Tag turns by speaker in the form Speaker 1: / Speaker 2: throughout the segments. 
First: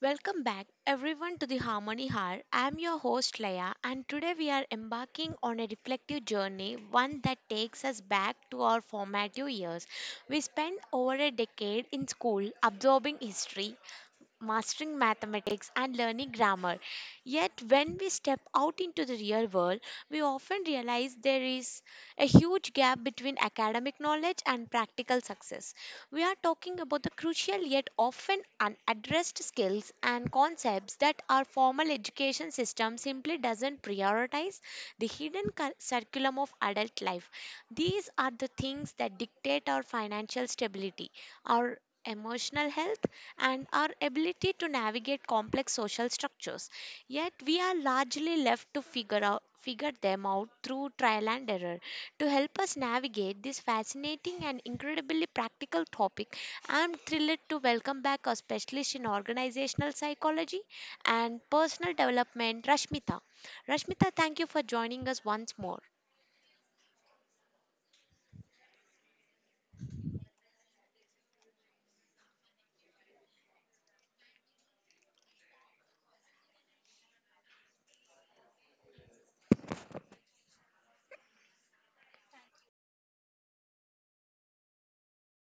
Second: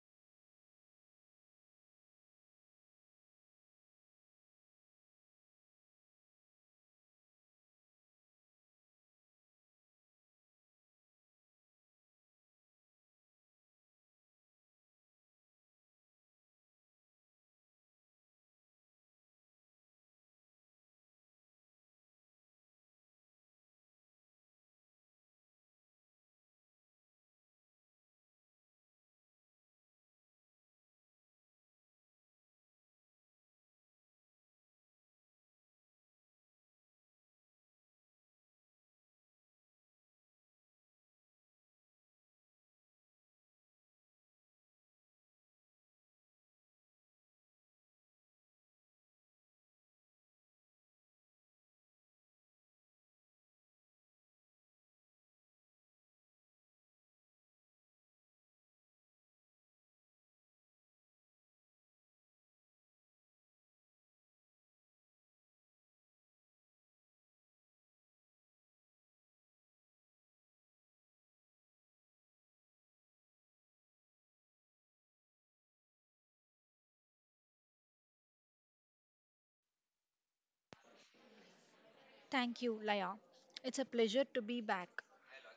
Speaker 1: Welcome back, everyone, to the Harmony Hour. I'm your host, Leia, and today we are embarking on a reflective journey, one that takes us back to our formative years. We spent over a decade in school absorbing history, mastering mathematics and learning grammar. Yet, when we step out into the real world, we often realize there is a huge gap between academic knowledge and practical success. We are talking about the crucial yet often unaddressed skills and concepts that our formal education system simply doesn't prioritize, the curriculum of adult life. These are the things that dictate our financial stability, our emotional health, and our ability to navigate complex social structures. Yet we are largely left to figure them out through trial and error. To help us navigate this fascinating and incredibly practical topic, I'm thrilled to welcome back a specialist in organizational psychology and personal development, Rashmita. Rashmita, thank you for joining us once more.
Speaker 2: Thank you, Laya. It's a pleasure to be back.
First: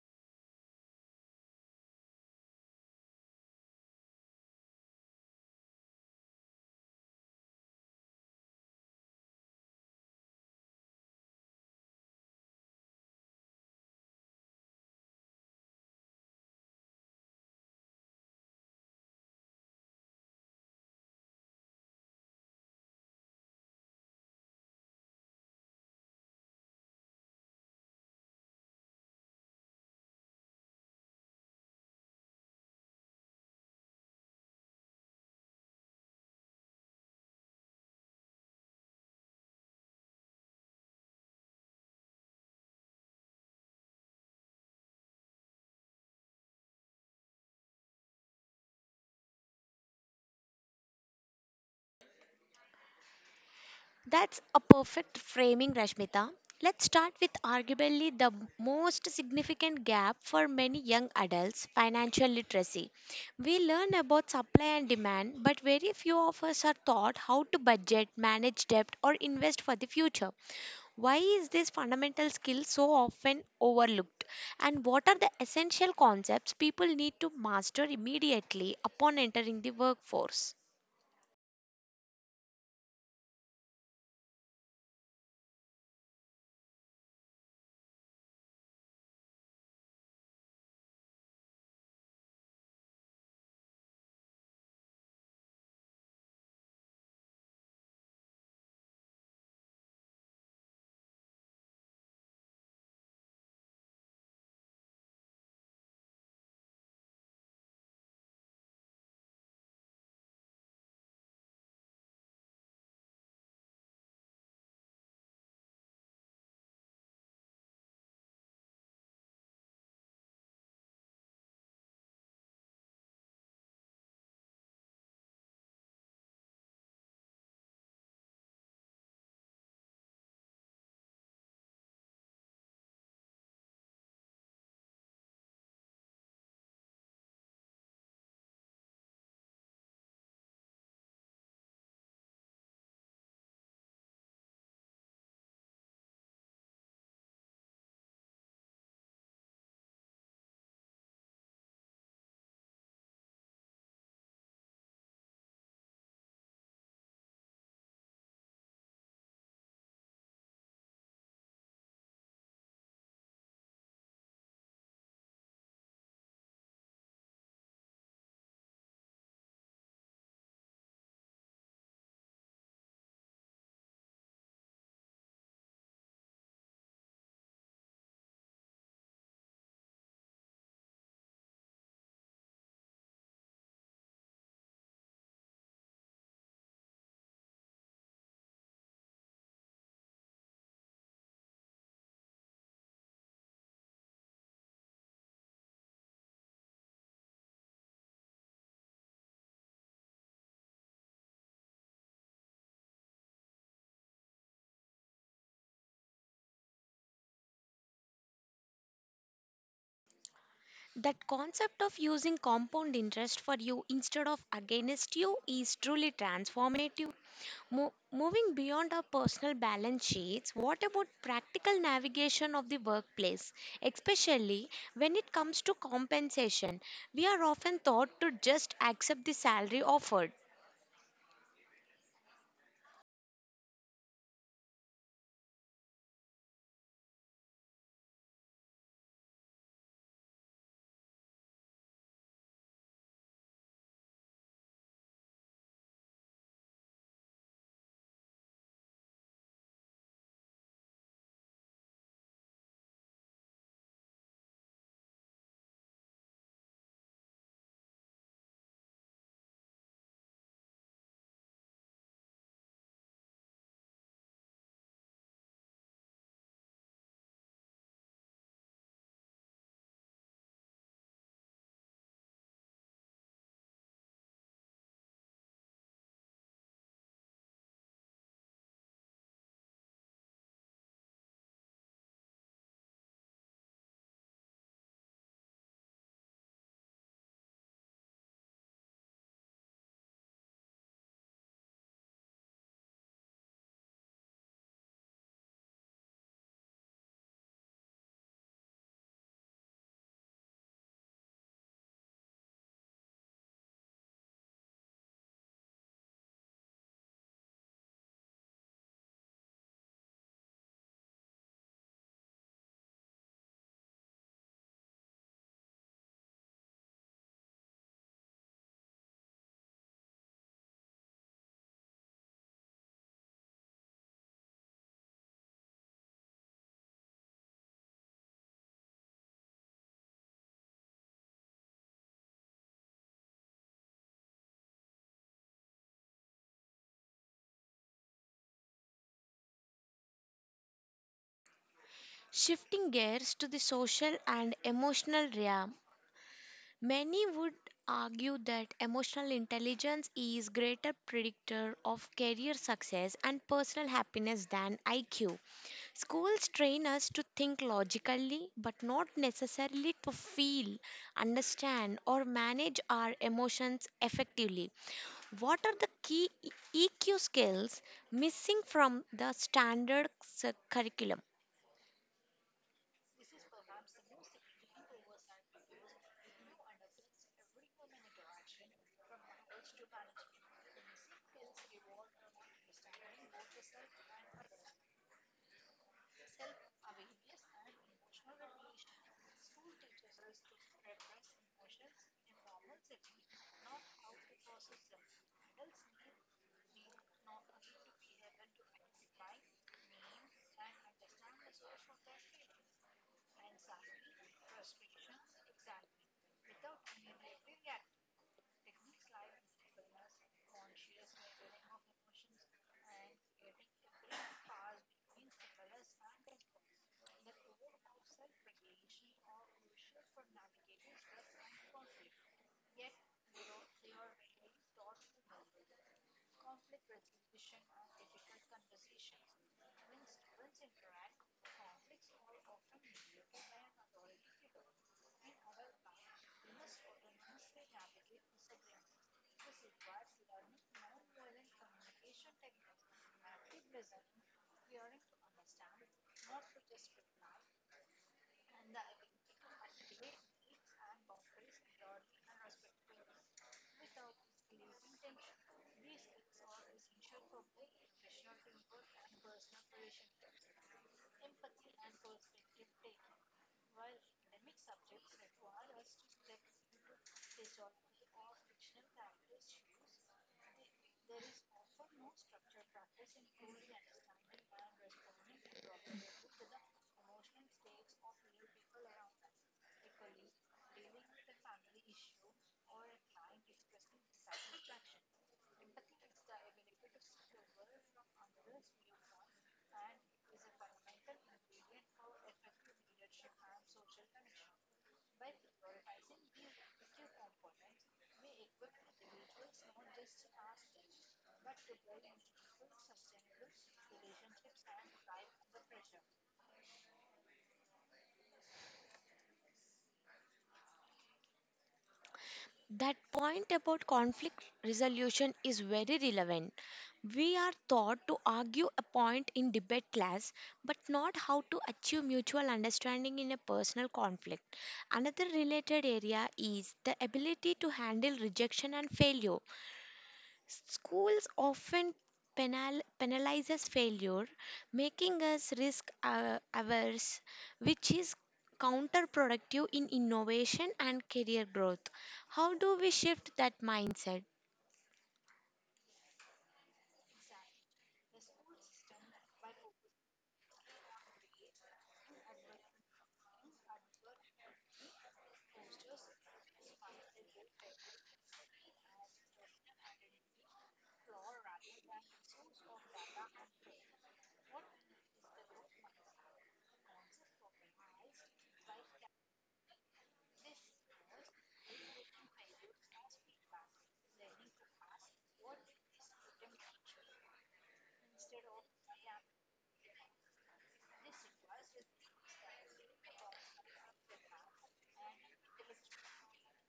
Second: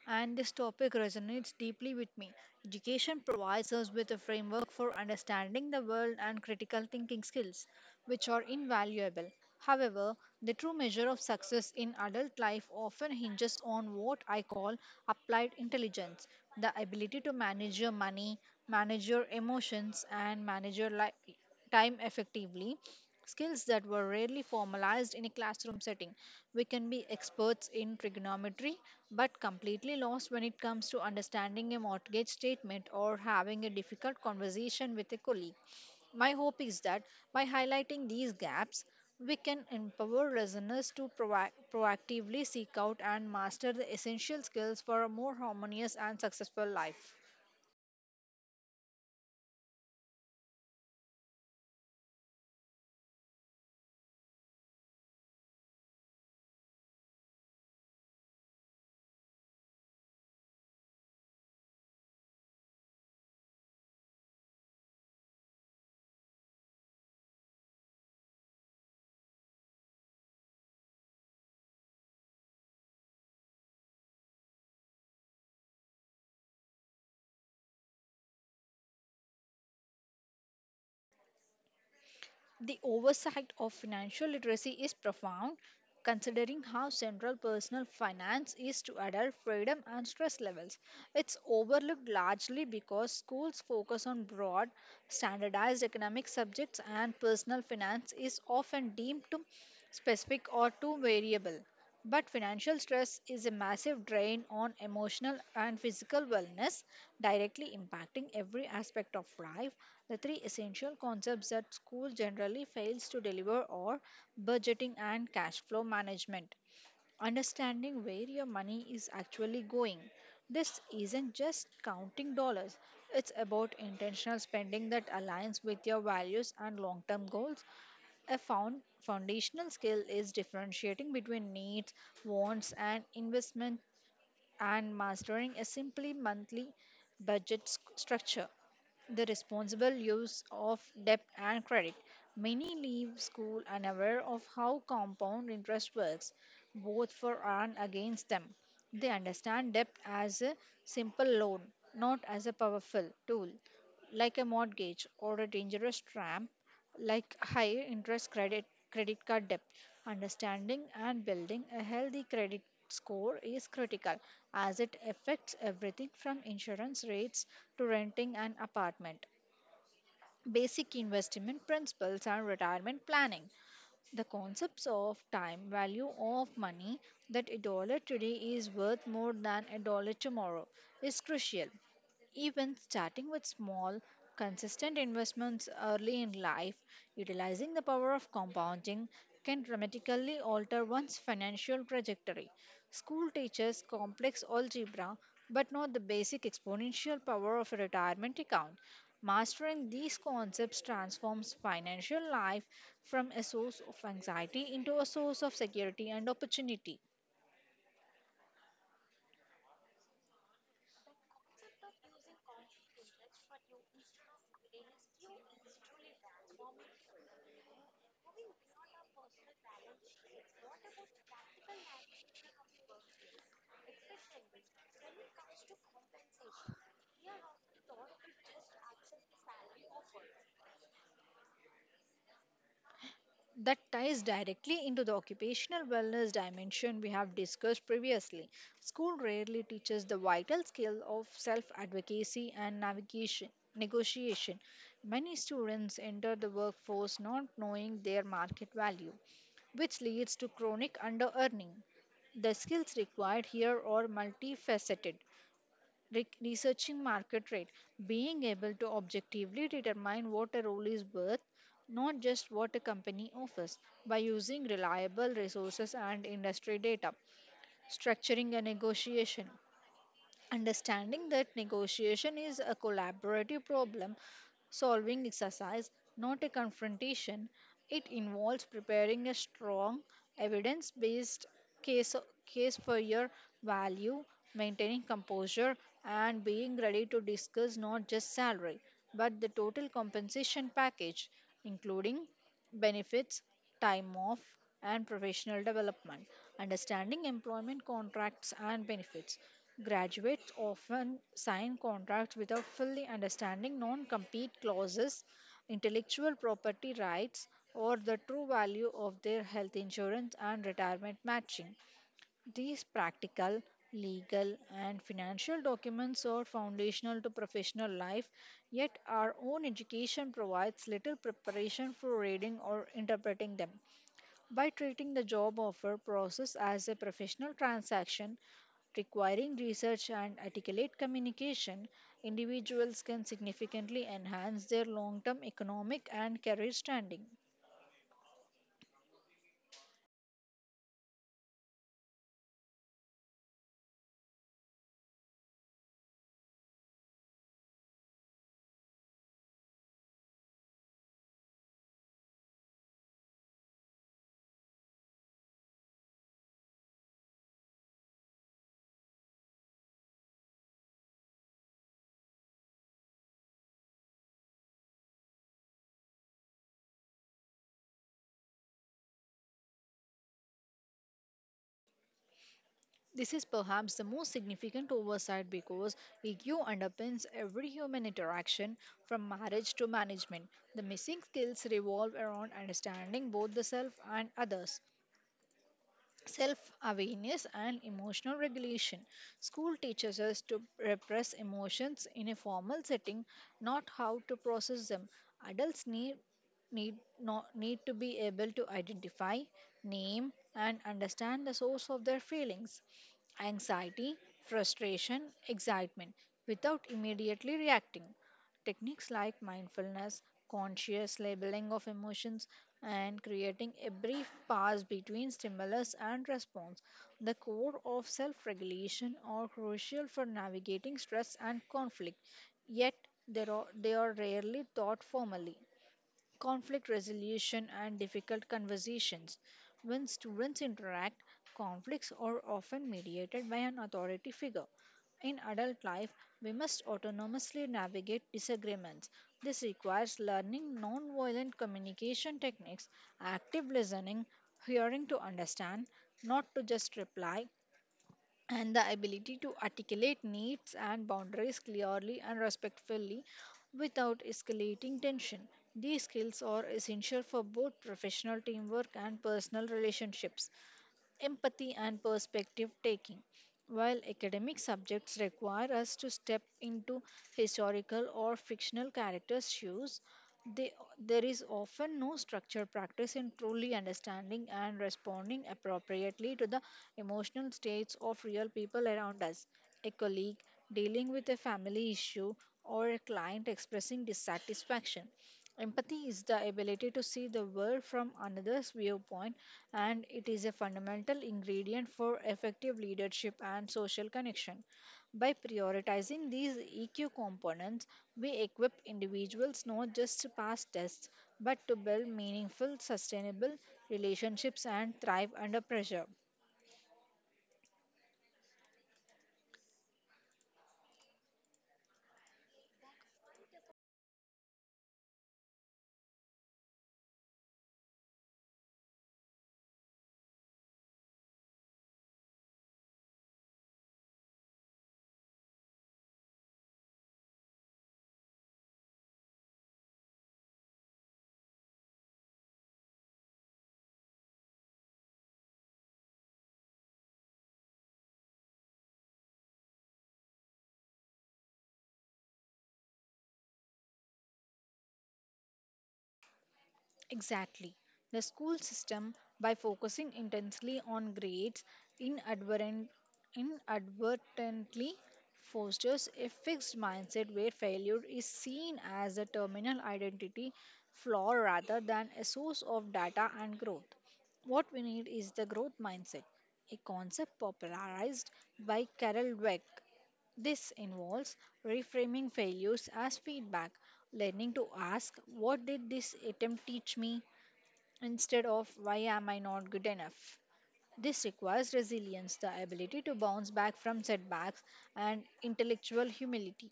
Speaker 2: And this topic resonates deeply with me. Education provides us with a framework for understanding the world and critical thinking skills, which are invaluable. However, the true measure of success in adult life often hinges on what I call applied intelligence, the ability to manage your money, manage your emotions, and manage your time effectively, skills that were rarely formalized in a classroom setting. We can be experts in trigonometry, but completely lost when it comes to understanding a mortgage statement or having a difficult conversation with a colleague. My hope is that by highlighting these gaps, we can empower listeners to proactively seek out and master the essential skills for a more harmonious and successful life.
Speaker 1: That's a perfect framing, Rashmita. Let's start with arguably the most significant gap for many young adults: financial literacy. We learn about supply and demand, but very few of us are taught how to budget, manage debt, or invest for the future. Why is this fundamental skill so often overlooked? And what are the essential concepts people need to master immediately upon entering the workforce?
Speaker 2: The oversight of financial literacy is profound, considering how central personal finance is to adult freedom and stress levels. It's overlooked largely because schools focus on broad, standardized economic subjects, and personal finance is often deemed too specific or too variable. But financial stress is a massive drain on emotional and physical wellness, directly impacting every aspect of life. The three essential concepts that school generally fails to deliver are budgeting and cash flow management. Understanding where your money is actually going. This isn't just counting dollars, it's about intentional spending that aligns with your values and long term goals. A foundational skill is differentiating between needs, wants, and investment, and mastering a simply monthly structure. The responsible use of debt and credit. Many leave school unaware of how compound interest works, both for and against them. They understand debt as a simple loan, not as a powerful tool like a mortgage or a dangerous tramp like high interest credit card debt. Understanding and building a healthy credit score is critical, as it affects everything from insurance rates to renting an apartment. Basic investment principles and retirement planning, the concepts of time, value of money, that a dollar today is worth more than a dollar tomorrow, is crucial. Even starting with small, consistent investments early in life, utilizing the power of compounding can dramatically alter one's financial trajectory. School teaches complex algebra but not the basic exponential power of a retirement account. Mastering these concepts transforms financial life from a source of anxiety into a source of security and opportunity.
Speaker 1: That concept of using compound interest for you instead of against you is truly transformative. Moving beyond our personal balance sheets, what about practical navigation of the workplace? Especially when it comes to compensation, we are often taught to just accept the salary offered.
Speaker 2: That ties directly into the occupational wellness dimension we have discussed previously. School rarely teaches the vital skill of self advocacy and navigation. Negotiation. Many students enter the workforce not knowing their market value, which leads to chronic under earning. The skills required here are multifaceted, researching market rate, being able to objectively determine what a role is worth, not just what a company offers, by using reliable resources and industry data, structuring a negotiation, understanding that negotiation is a collaborative problem solving exercise, not a confrontation. It involves preparing a strong, evidence based case, case for your value, maintaining composure, and being ready to discuss not just salary, but the total compensation package, including benefits, time off, and professional development, understanding employment contracts and benefits. Graduates often sign contracts without fully understanding non compete clauses, intellectual property rights, or the true value of their health insurance and retirement matching. These practical, legal, and financial documents are foundational to professional life, yet our own education provides little preparation for reading or interpreting them. By treating the job offer process as a professional transaction requiring research and articulate communication, individuals can significantly enhance their long term economic and career standing.
Speaker 1: Shifting gears to the social and emotional realm, many would argue that emotional intelligence is greater predictor of career success and personal happiness than IQ. Schools train us to think logically but not necessarily to feel, understand or manage our emotions effectively. What are the key EQ skills missing from the standard curriculum?
Speaker 2: This is perhaps the most significant oversight because EQ underpins every human interaction from marriage to management. The missing skills revolve around understanding both the self and others. Self awareness and emotional regulation. School teaches us to repress emotions in a formal setting, not how to process them. Adults need need not need to be able to identify, name and understand the source of their feelings, anxiety, frustration, excitement, without immediately reacting. Techniques like mindfulness, conscious labeling of emotions, and creating a brief pause between stimulus and response, the core of self regulation, are crucial for navigating stress and conflict, yet they are rarely taught formally. Conflict resolution, and difficult conversations. When students interact, conflicts are often mediated by an authority figure. In adult life, we must autonomously navigate disagreements. This requires learning nonviolent communication techniques, active listening, hearing to understand, not to just reply, and the ability to articulate needs and boundaries clearly and respectfully without escalating tension. These skills are essential for both professional teamwork and personal relationships, empathy and perspective taking. While academic subjects require us to step into historical or fictional characters' shoes, they, there is often no structured practice in truly understanding and responding appropriately to the emotional states of real people around us. A colleague dealing with a family issue or a client expressing dissatisfaction. Empathy is the ability to see the world from another's viewpoint, and it is a fundamental ingredient for effective leadership and social connection. By prioritizing these EQ components, we equip individuals not just to pass tests, but to build meaningful, sustainable relationships and thrive under pressure.
Speaker 1: That point about conflict resolution is very relevant. We are taught to argue a point in debate class, but not how to achieve mutual understanding in a personal conflict. Another related area is the ability to handle rejection and failure. Schools often penalizes failure, making us risk averse, which is counterproductive in innovation and career growth. How do we shift that mindset?
Speaker 2: Exactly. The school system, by focusing intensely on grades, inadvertent, inadvertently fosters a fixed mindset where failure is seen as a terminal identity flaw rather than a source of data and growth. What we need is the growth mindset, a concept popularized by Carol Dweck. This involves reframing failures as feedback, learning to ask, "What did this attempt teach me?" instead of "Why am I not good enough?" This requires resilience, the ability to bounce back from setbacks, and intellectual humility,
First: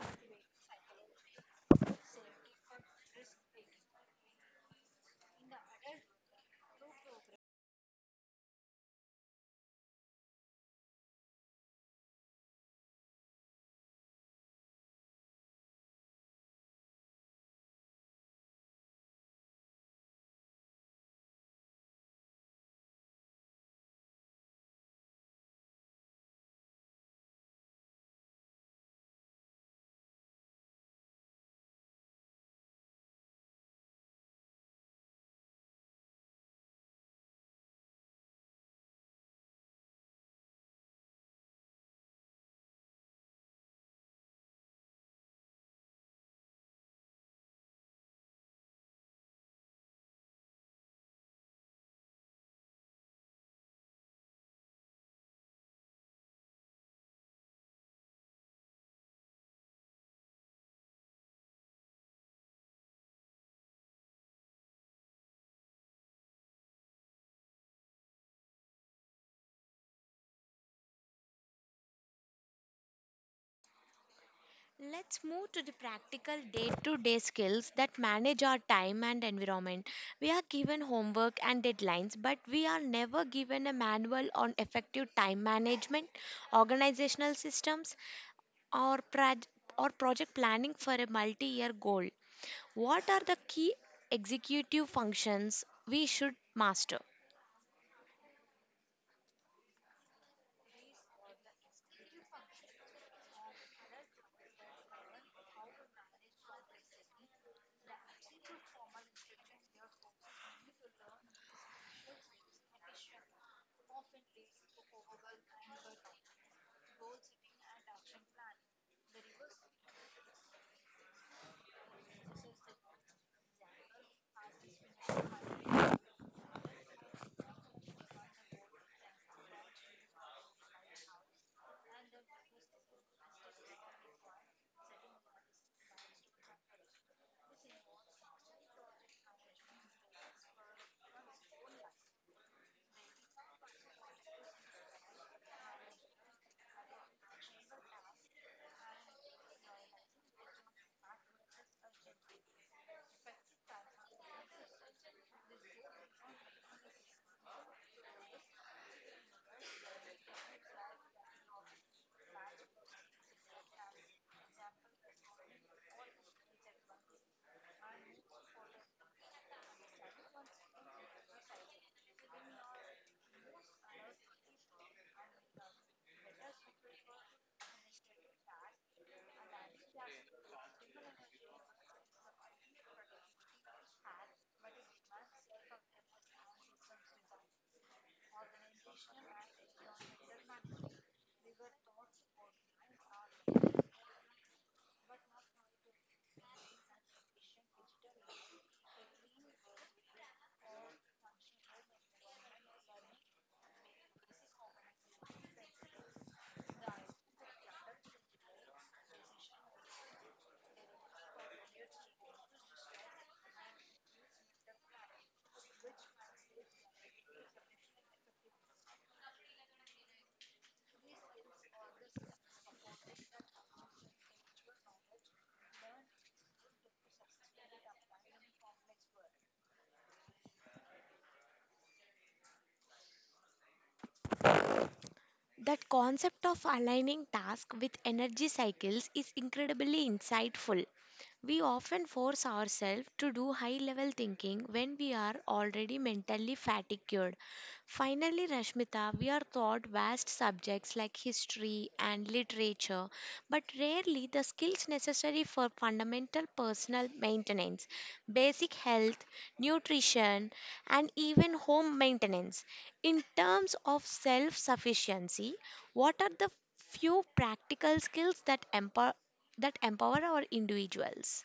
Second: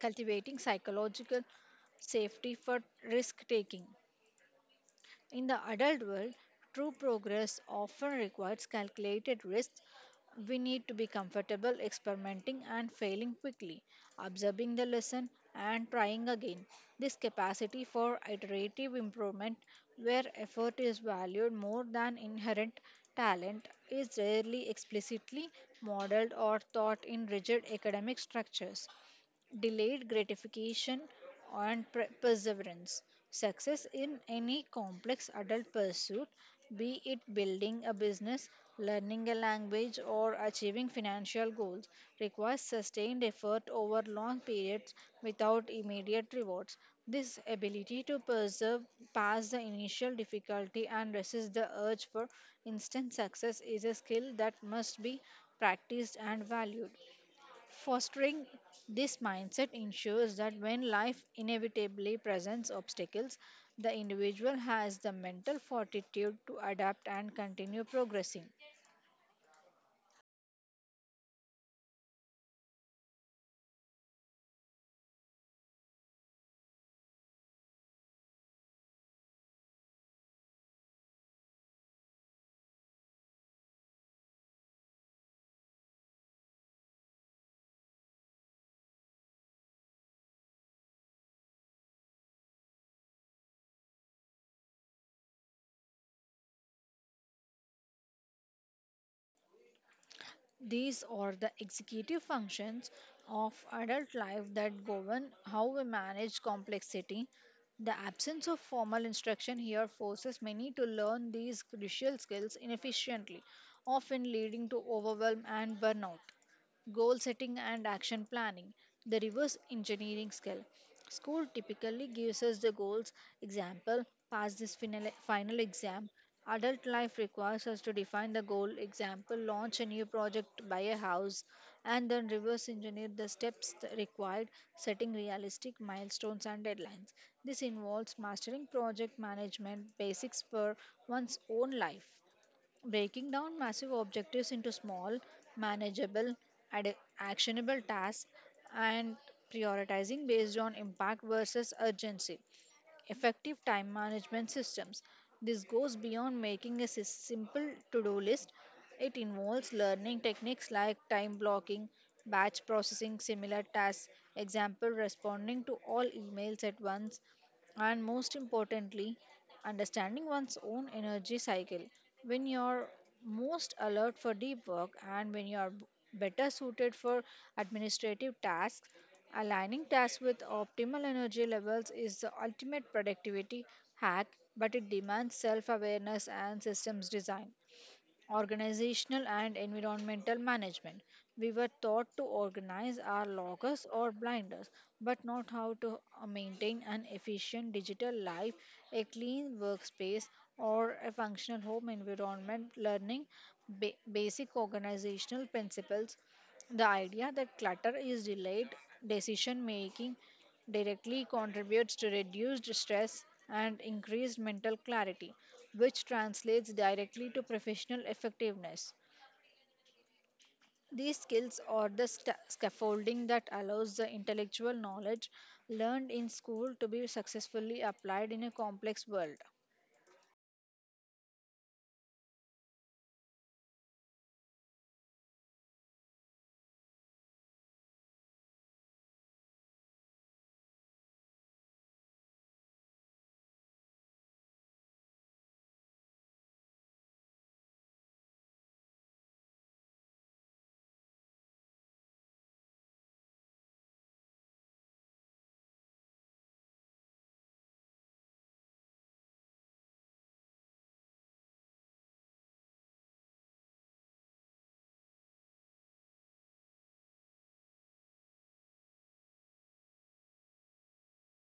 Speaker 2: cultivating psychological safety for risk taking. In the adult world, true progress often requires calculated risks. We need to be comfortable experimenting and failing quickly, observing the lesson and trying again. This capacity for iterative improvement, where effort is valued more than inherent talent, is rarely explicitly modeled or taught in rigid academic structures. Delayed gratification, and perseverance. Success in any complex adult pursuit, be it building a business, learning a language, or achieving financial goals, requires sustained effort over long periods without immediate rewards. This ability to persevere past the initial difficulty and resist the urge for instant success is a skill that must be practiced and valued. Fostering this mindset ensures that when life inevitably presents obstacles, the individual has the mental fortitude to adapt and continue progressing.
Speaker 1: Let's move to the practical day to day skills that manage our time and environment. We are given homework and deadlines, but we are never given a manual on effective time management, organizational systems, or, proj- or project planning for a multi year goal. What are the key executive functions we should master?
Speaker 2: These are the executive functions of adult life that govern how we manage complexity. The absence of formal instruction here forces many to learn these crucial skills inefficiently, often leading to overwhelm and burnout. Goal setting and action planning, the reverse engineering skill. School typically gives us the goals, example, pass this final exam. Adult life requires us to define the goal, example, launch a new project, buy a house, and then reverse engineer the steps required, setting realistic milestones and deadlines. This involves mastering project management basics for one's own life. Breaking down massive objectives into small, manageable, actionable tasks, and prioritizing based on impact versus urgency. Effective time management systems. This goes beyond making a simple to do list. It involves learning techniques like time blocking, batch processing similar tasks, example, responding to all emails at once, and most importantly, understanding one's own energy cycle. When you're most alert for deep work and when you're better suited for administrative tasks, aligning tasks with optimal energy levels is the ultimate productivity hack, but it demands self awareness and systems design. Organizational and environmental management. We were taught to organize our loggers or blinders, but not how to maintain an efficient digital life, a clean workspace, or a functional home environment. Learning basic organizational principles, the idea that clutter is delayed decision making, directly contributes to reduced stress and increased mental clarity, which translates directly to professional effectiveness. These skills are the sta scaffolding that allows the intellectual knowledge learned in school to be successfully applied in a complex world.
Speaker 1: That concept of aligning task with energy cycles is incredibly insightful. We often force ourselves to do high level thinking when we are already mentally fatigued. Finally, Rashmita, we are taught vast subjects like history and literature, but rarely the skills necessary for fundamental personal maintenance, basic health, nutrition, and even home maintenance. In terms of self sufficiency, what are the few practical skills that empower our individuals?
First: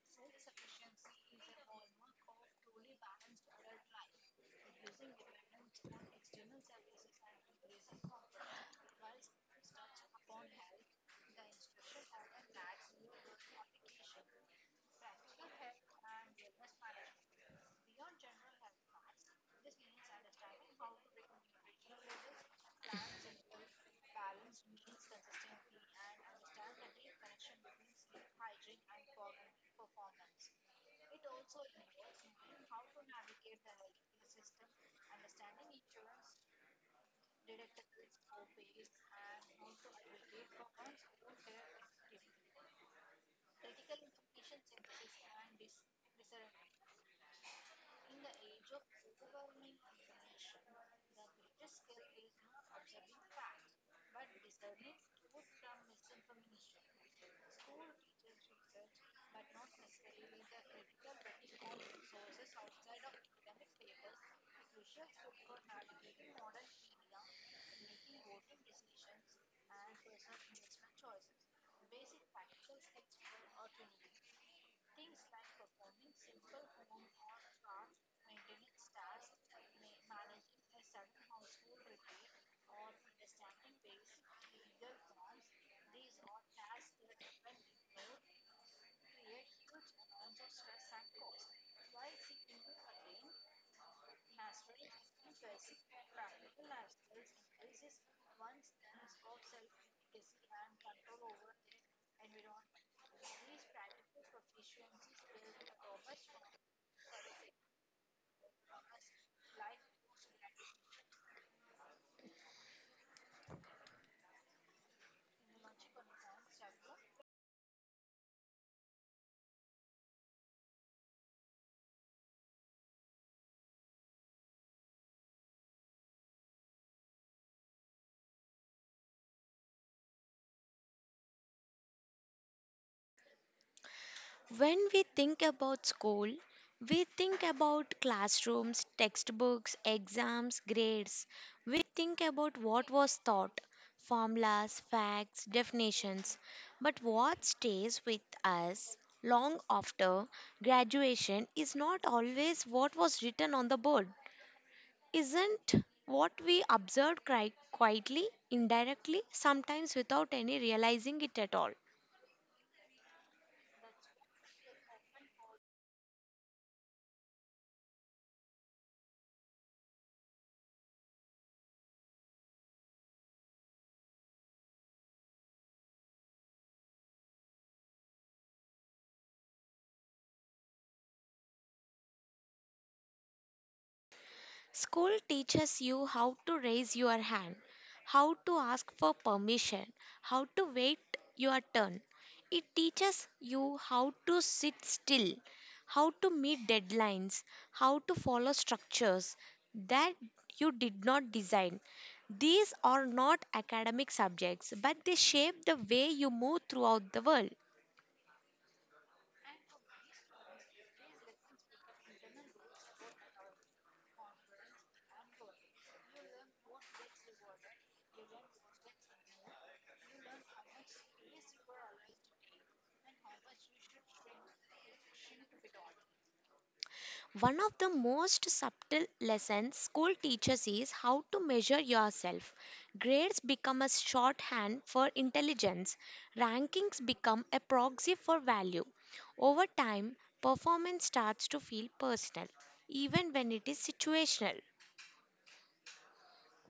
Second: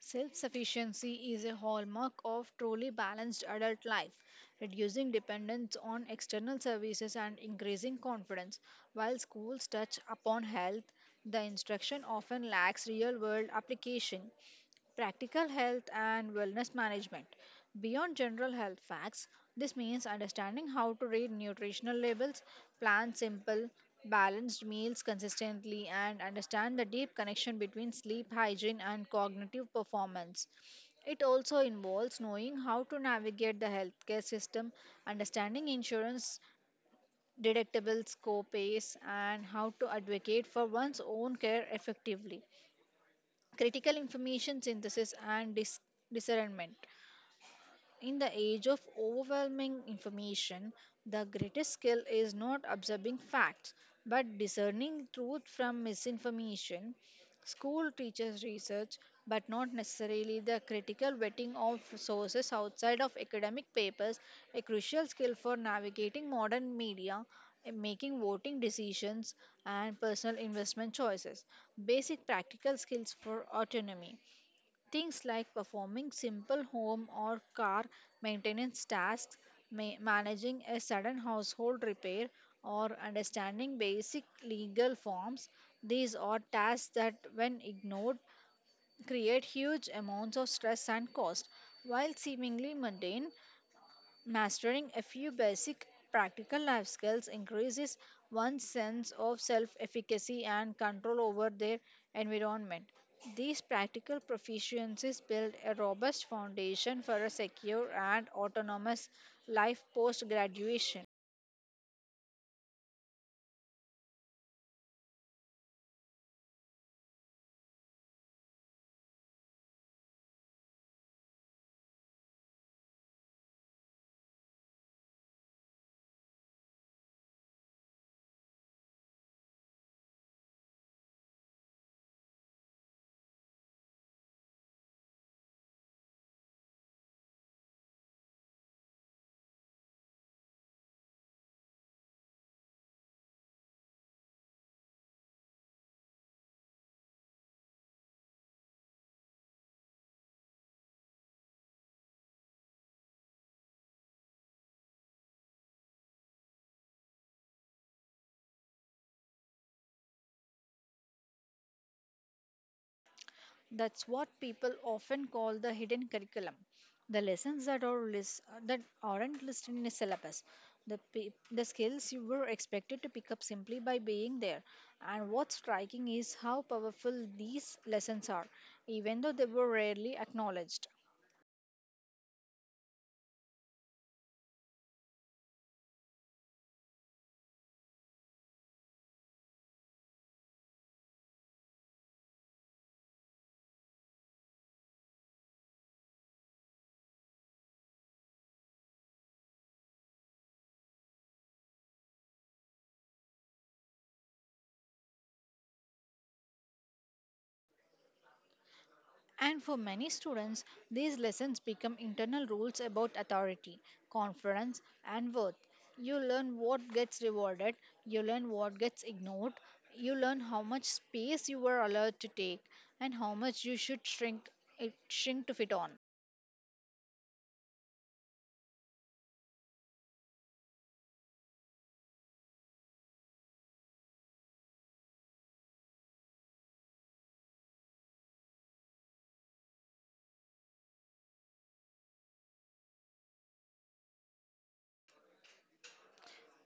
Speaker 2: Self sufficiency is a hallmark of truly balanced adult life, reducing dependence on external services and increasing confidence. While schools touch upon health, the instruction often lacks real world application. Practical health and wellness management. Beyond general health facts, this means understanding how to read nutritional labels, plan simple, balanced meals consistently, and understand the deep connection between sleep hygiene and cognitive performance. It also involves knowing how to navigate the healthcare system, understanding insurance deductibles, co-pays, and how to advocate for one's own care effectively. Critical information synthesis and discernment. In the age of overwhelming information, the greatest skill is not observing facts but discerning truth from misinformation. School teaches research but not necessarily the critical vetting of sources outside of academic papers, a crucial skill for navigating modern media, in making voting decisions, and personal investment choices. Basic practical skills for autonomy. Things like performing simple home or car maintenance tasks, managing a sudden household repair, or understanding basic legal forms. These are tasks that, when ignored, create huge amounts of stress and cost. While seemingly mundane, mastering a few basic practical life skills increases one's sense of self efficacy and control over their environment. These practical proficiencies build a robust foundation for a secure and autonomous life post graduation.
Speaker 1: When we think about school, we think about classrooms, textbooks, exams, grades. We think about what was taught, formulas, facts, definitions. But what stays with us long after graduation is not always what was written on the board, isn't what we observe quietly, indirectly, sometimes without any realizing it at all.
Speaker 2: That's what people often call the hidden curriculum, the lessons that aren't listed in a syllabus, the skills you were expected to pick up simply by being there. And what's striking is how powerful these lessons are, even though they were rarely acknowledged.
Speaker 1: School teaches you how to raise your hand, how to ask for permission, how to wait your turn. It teaches you how to sit still, how to meet deadlines, how to follow structures that you did not design. These are not academic subjects, but they shape the way you move throughout the world.
Speaker 2: And for many students, these lessons become internal rules about authority, confidence, and worth. You learn what gets rewarded, you learn what gets ignored, you learn how much space you were allowed to take, and how much you should shrink to fit on.
Speaker 1: One of the most subtle lessons school teaches is how to measure yourself. Grades become a shorthand for intelligence, rankings become a proxy for value. Over time, performance starts to feel personal, even when it is situational.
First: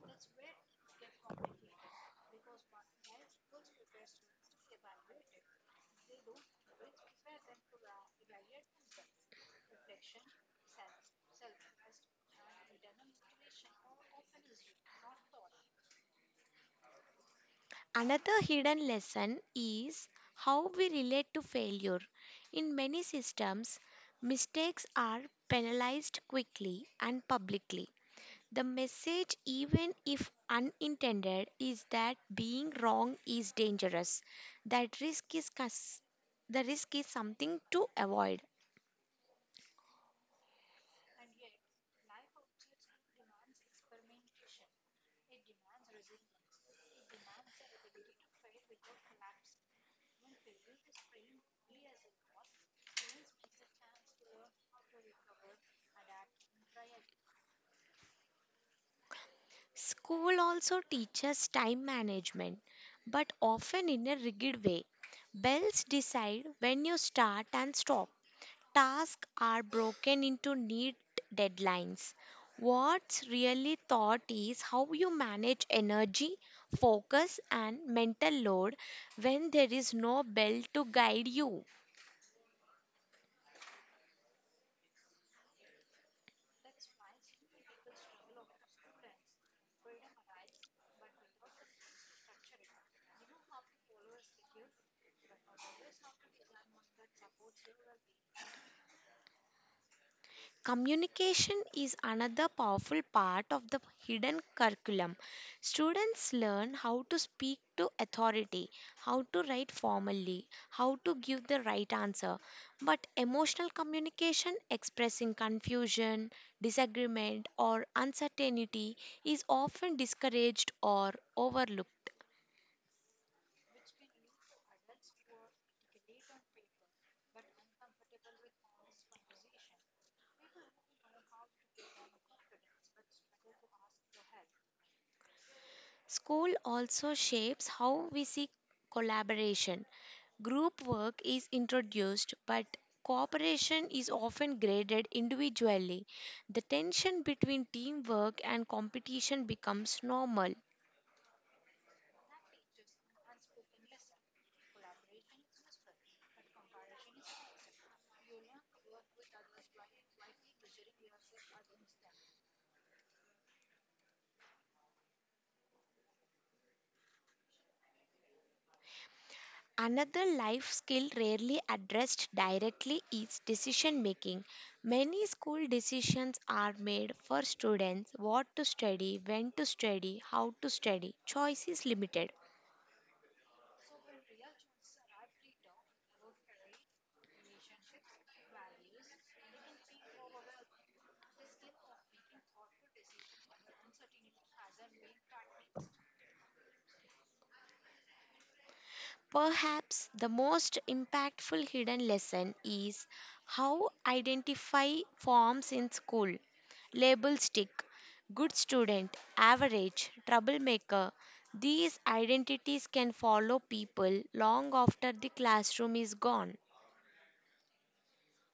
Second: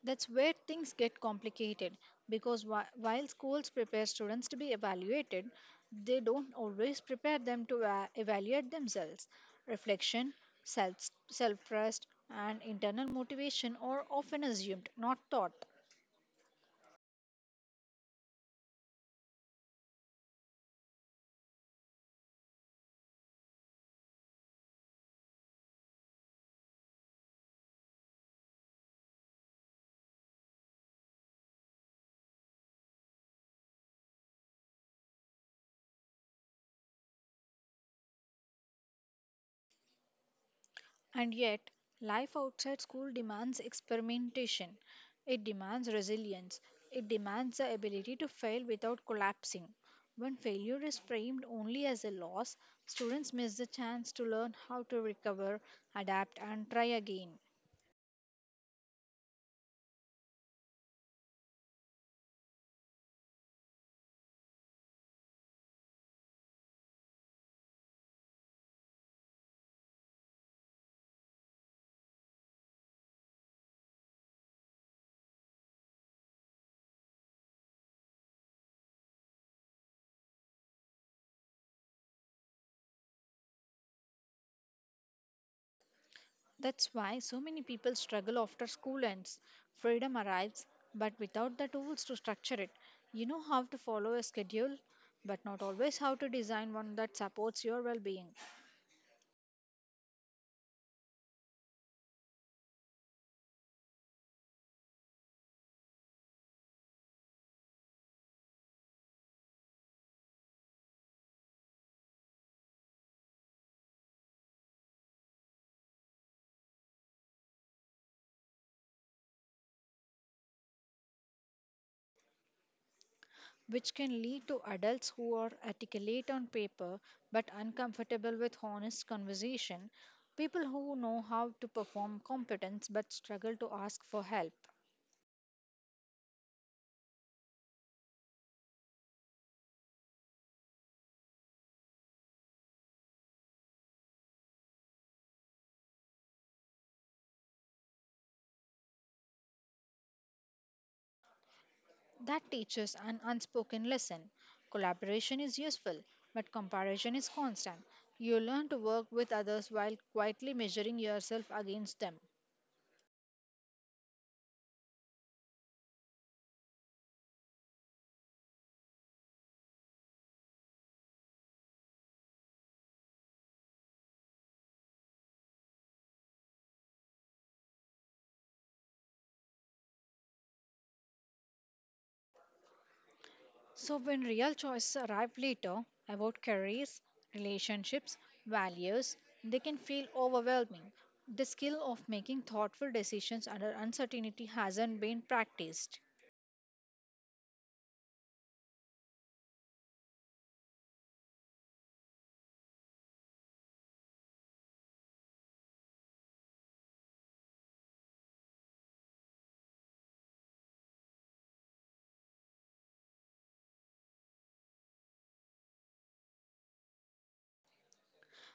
Speaker 2: That's where things get complicated because while schools prepare students to be evaluated, they don't always prepare them to evaluate themselves. Reflection, self self trust, and internal motivation are often assumed, not taught.
Speaker 1: Another hidden lesson is how we relate to failure. In many systems, mistakes are penalized quickly and publicly. The message, even if unintended, is that being wrong is dangerous. That risk is cus- the risk is something to avoid.
Speaker 2: And yet, life outside school demands experimentation. It demands resilience. It demands the ability to fail without collapsing. When failure is framed only as a loss, students miss the chance to learn how to recover, adapt, and try again.
Speaker 1: School also teaches time management, but often in a rigid way. Bells decide when you start and stop. Tasks are broken into neat deadlines. What's really thought is how you manage energy, focus, and mental load when there is no bell to guide you.
Speaker 2: That's why so many people struggle after school ends. Freedom arrives, but without the tools to structure it. You know how to follow a schedule, but not always how to design one that supports your well being.
Speaker 1: Communication is another powerful part of the hidden curriculum. Students learn how to speak to authority, how to write formally, how to give the right answer. But emotional communication, expressing confusion, disagreement, or uncertainty, is often discouraged or overlooked.
Speaker 2: Which can lead to adults who are articulate on paper but uncomfortable with honest conversation, people who know how to perform competence but struggle to ask for help.
Speaker 1: School also shapes how we see collaboration. Group work is introduced, but cooperation is often graded individually. The tension between teamwork and competition becomes normal.
Speaker 2: That teaches an unspoken lesson. Collaboration is useful, but comparison is constant. You learn to work with others while quietly measuring yourself against them.
Speaker 1: Another life skill rarely addressed directly is decision making. Many school decisions are made for students: what to study, when to study, how to study. Choice is limited.
Speaker 2: So, when real choices arrive later about careers, relationships, values, they can feel overwhelming. The skill of making thoughtful decisions under uncertainty hasn't been practiced.
Speaker 1: Perhaps the most impactful hidden lesson is how identify forms in school. Label stick, good student, average, troublemaker. These identities can follow people long after the classroom is gone.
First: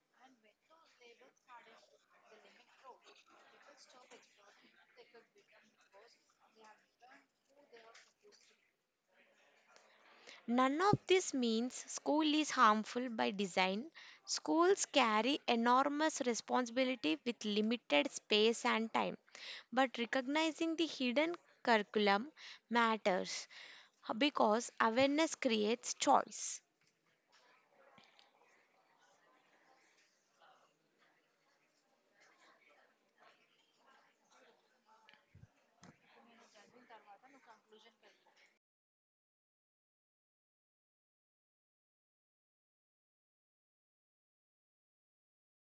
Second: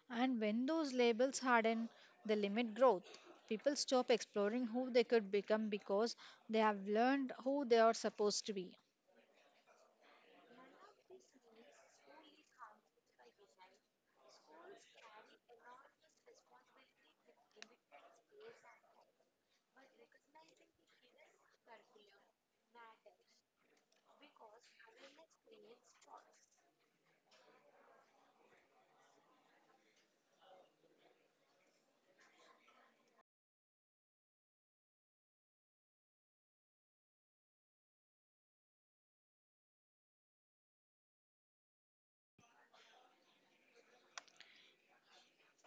Speaker 2: And when those labels harden, they limit growth. People stop exploring who they could become because they have learned who they are supposed to be.
Speaker 1: None of this means school is harmful by design. Schools carry enormous responsibility with limited space and time. But recognizing the hidden curriculum matters because awareness creates choice.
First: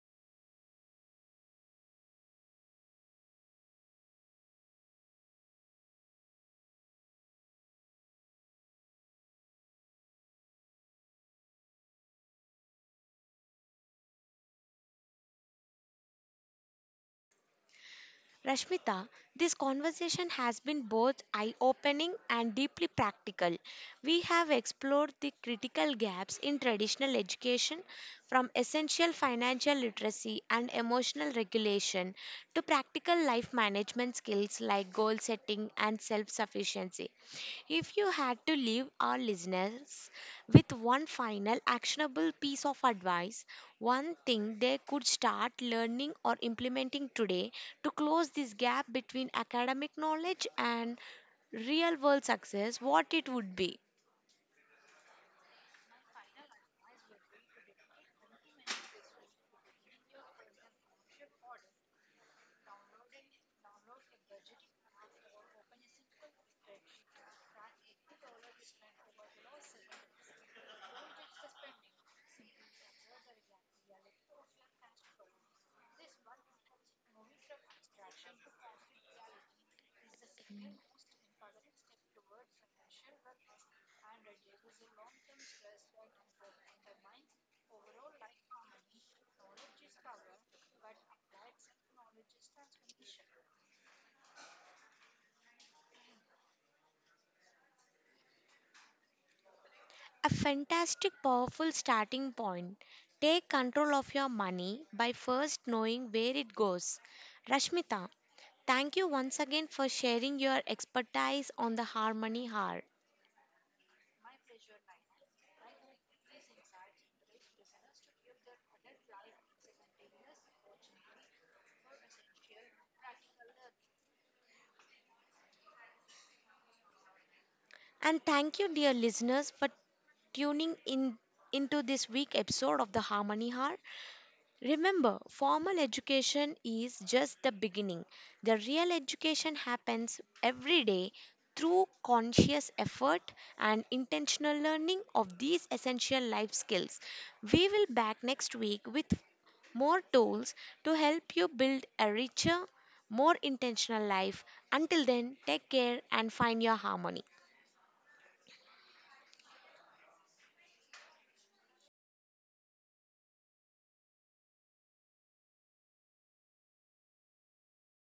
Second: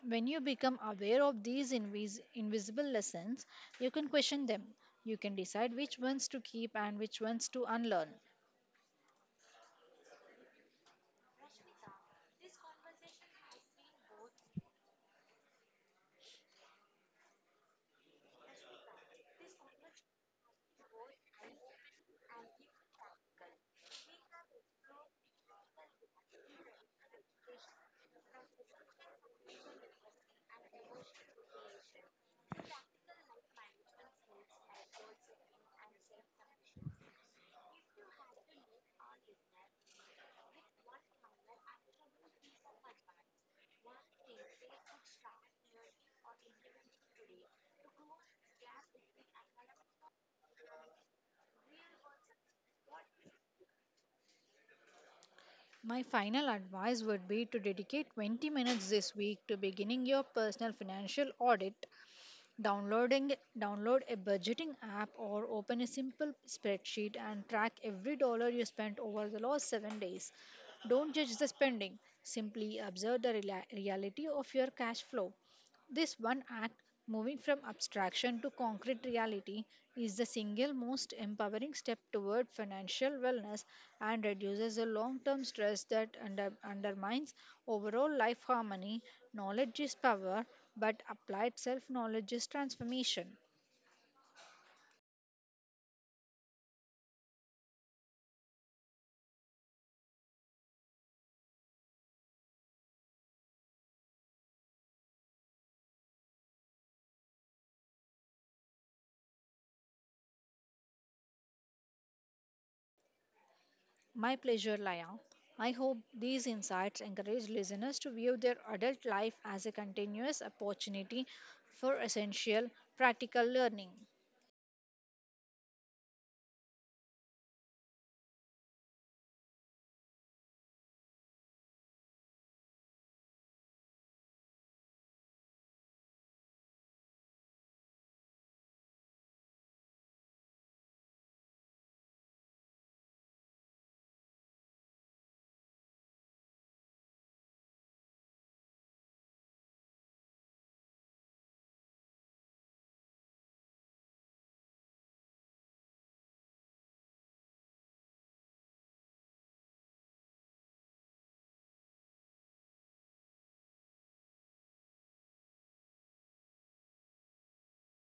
Speaker 2: When you become aware of these invisible lessons, you can question them. You can decide which ones to keep and which ones to unlearn.
Speaker 1: Rashmita, this conversation has been both eye opening and deeply practical. We have explored the critical gaps in traditional education, from essential financial literacy and emotional regulation to practical life management skills like goal setting and self sufficiency. If you had to leave our listeners with one final actionable piece of advice, one thing they could start learning or implementing today to close this gap between academic knowledge and real world success, what it would be?
Speaker 2: My final advice would be to dedicate 20 minutes this week to beginning your personal financial audit, downloading download a budgeting app or open a simple spreadsheet and track every dollar you spent over the last 7 days. Don't judge the spending, simply observe the reality of your cash flow. This one act, moving from abstraction to concrete reality, is the single most empowering step toward financial wellness and reduces the long term stress that undermines overall life harmony. Knowledge is power, but applied self knowledge is transformation.
Speaker 1: A fantastic, powerful starting point. Take control of your money by first knowing where it goes. Rashmita, thank you once again for sharing your expertise on the Harmony Hour.
Speaker 2: My pleasure, Laya. I hope these insights encourage listeners to view their adult life as a continuous opportunity for essential practical learning.
Speaker 1: And thank you, dear listeners, for tuning in into this week episode of the Harmony Hour. Remember, formal education is just the beginning. The real education happens every day through conscious effort and intentional learning of these essential life skills. We will back next week with more tools to help you build a richer, more intentional life. Until then, take care and find your harmony.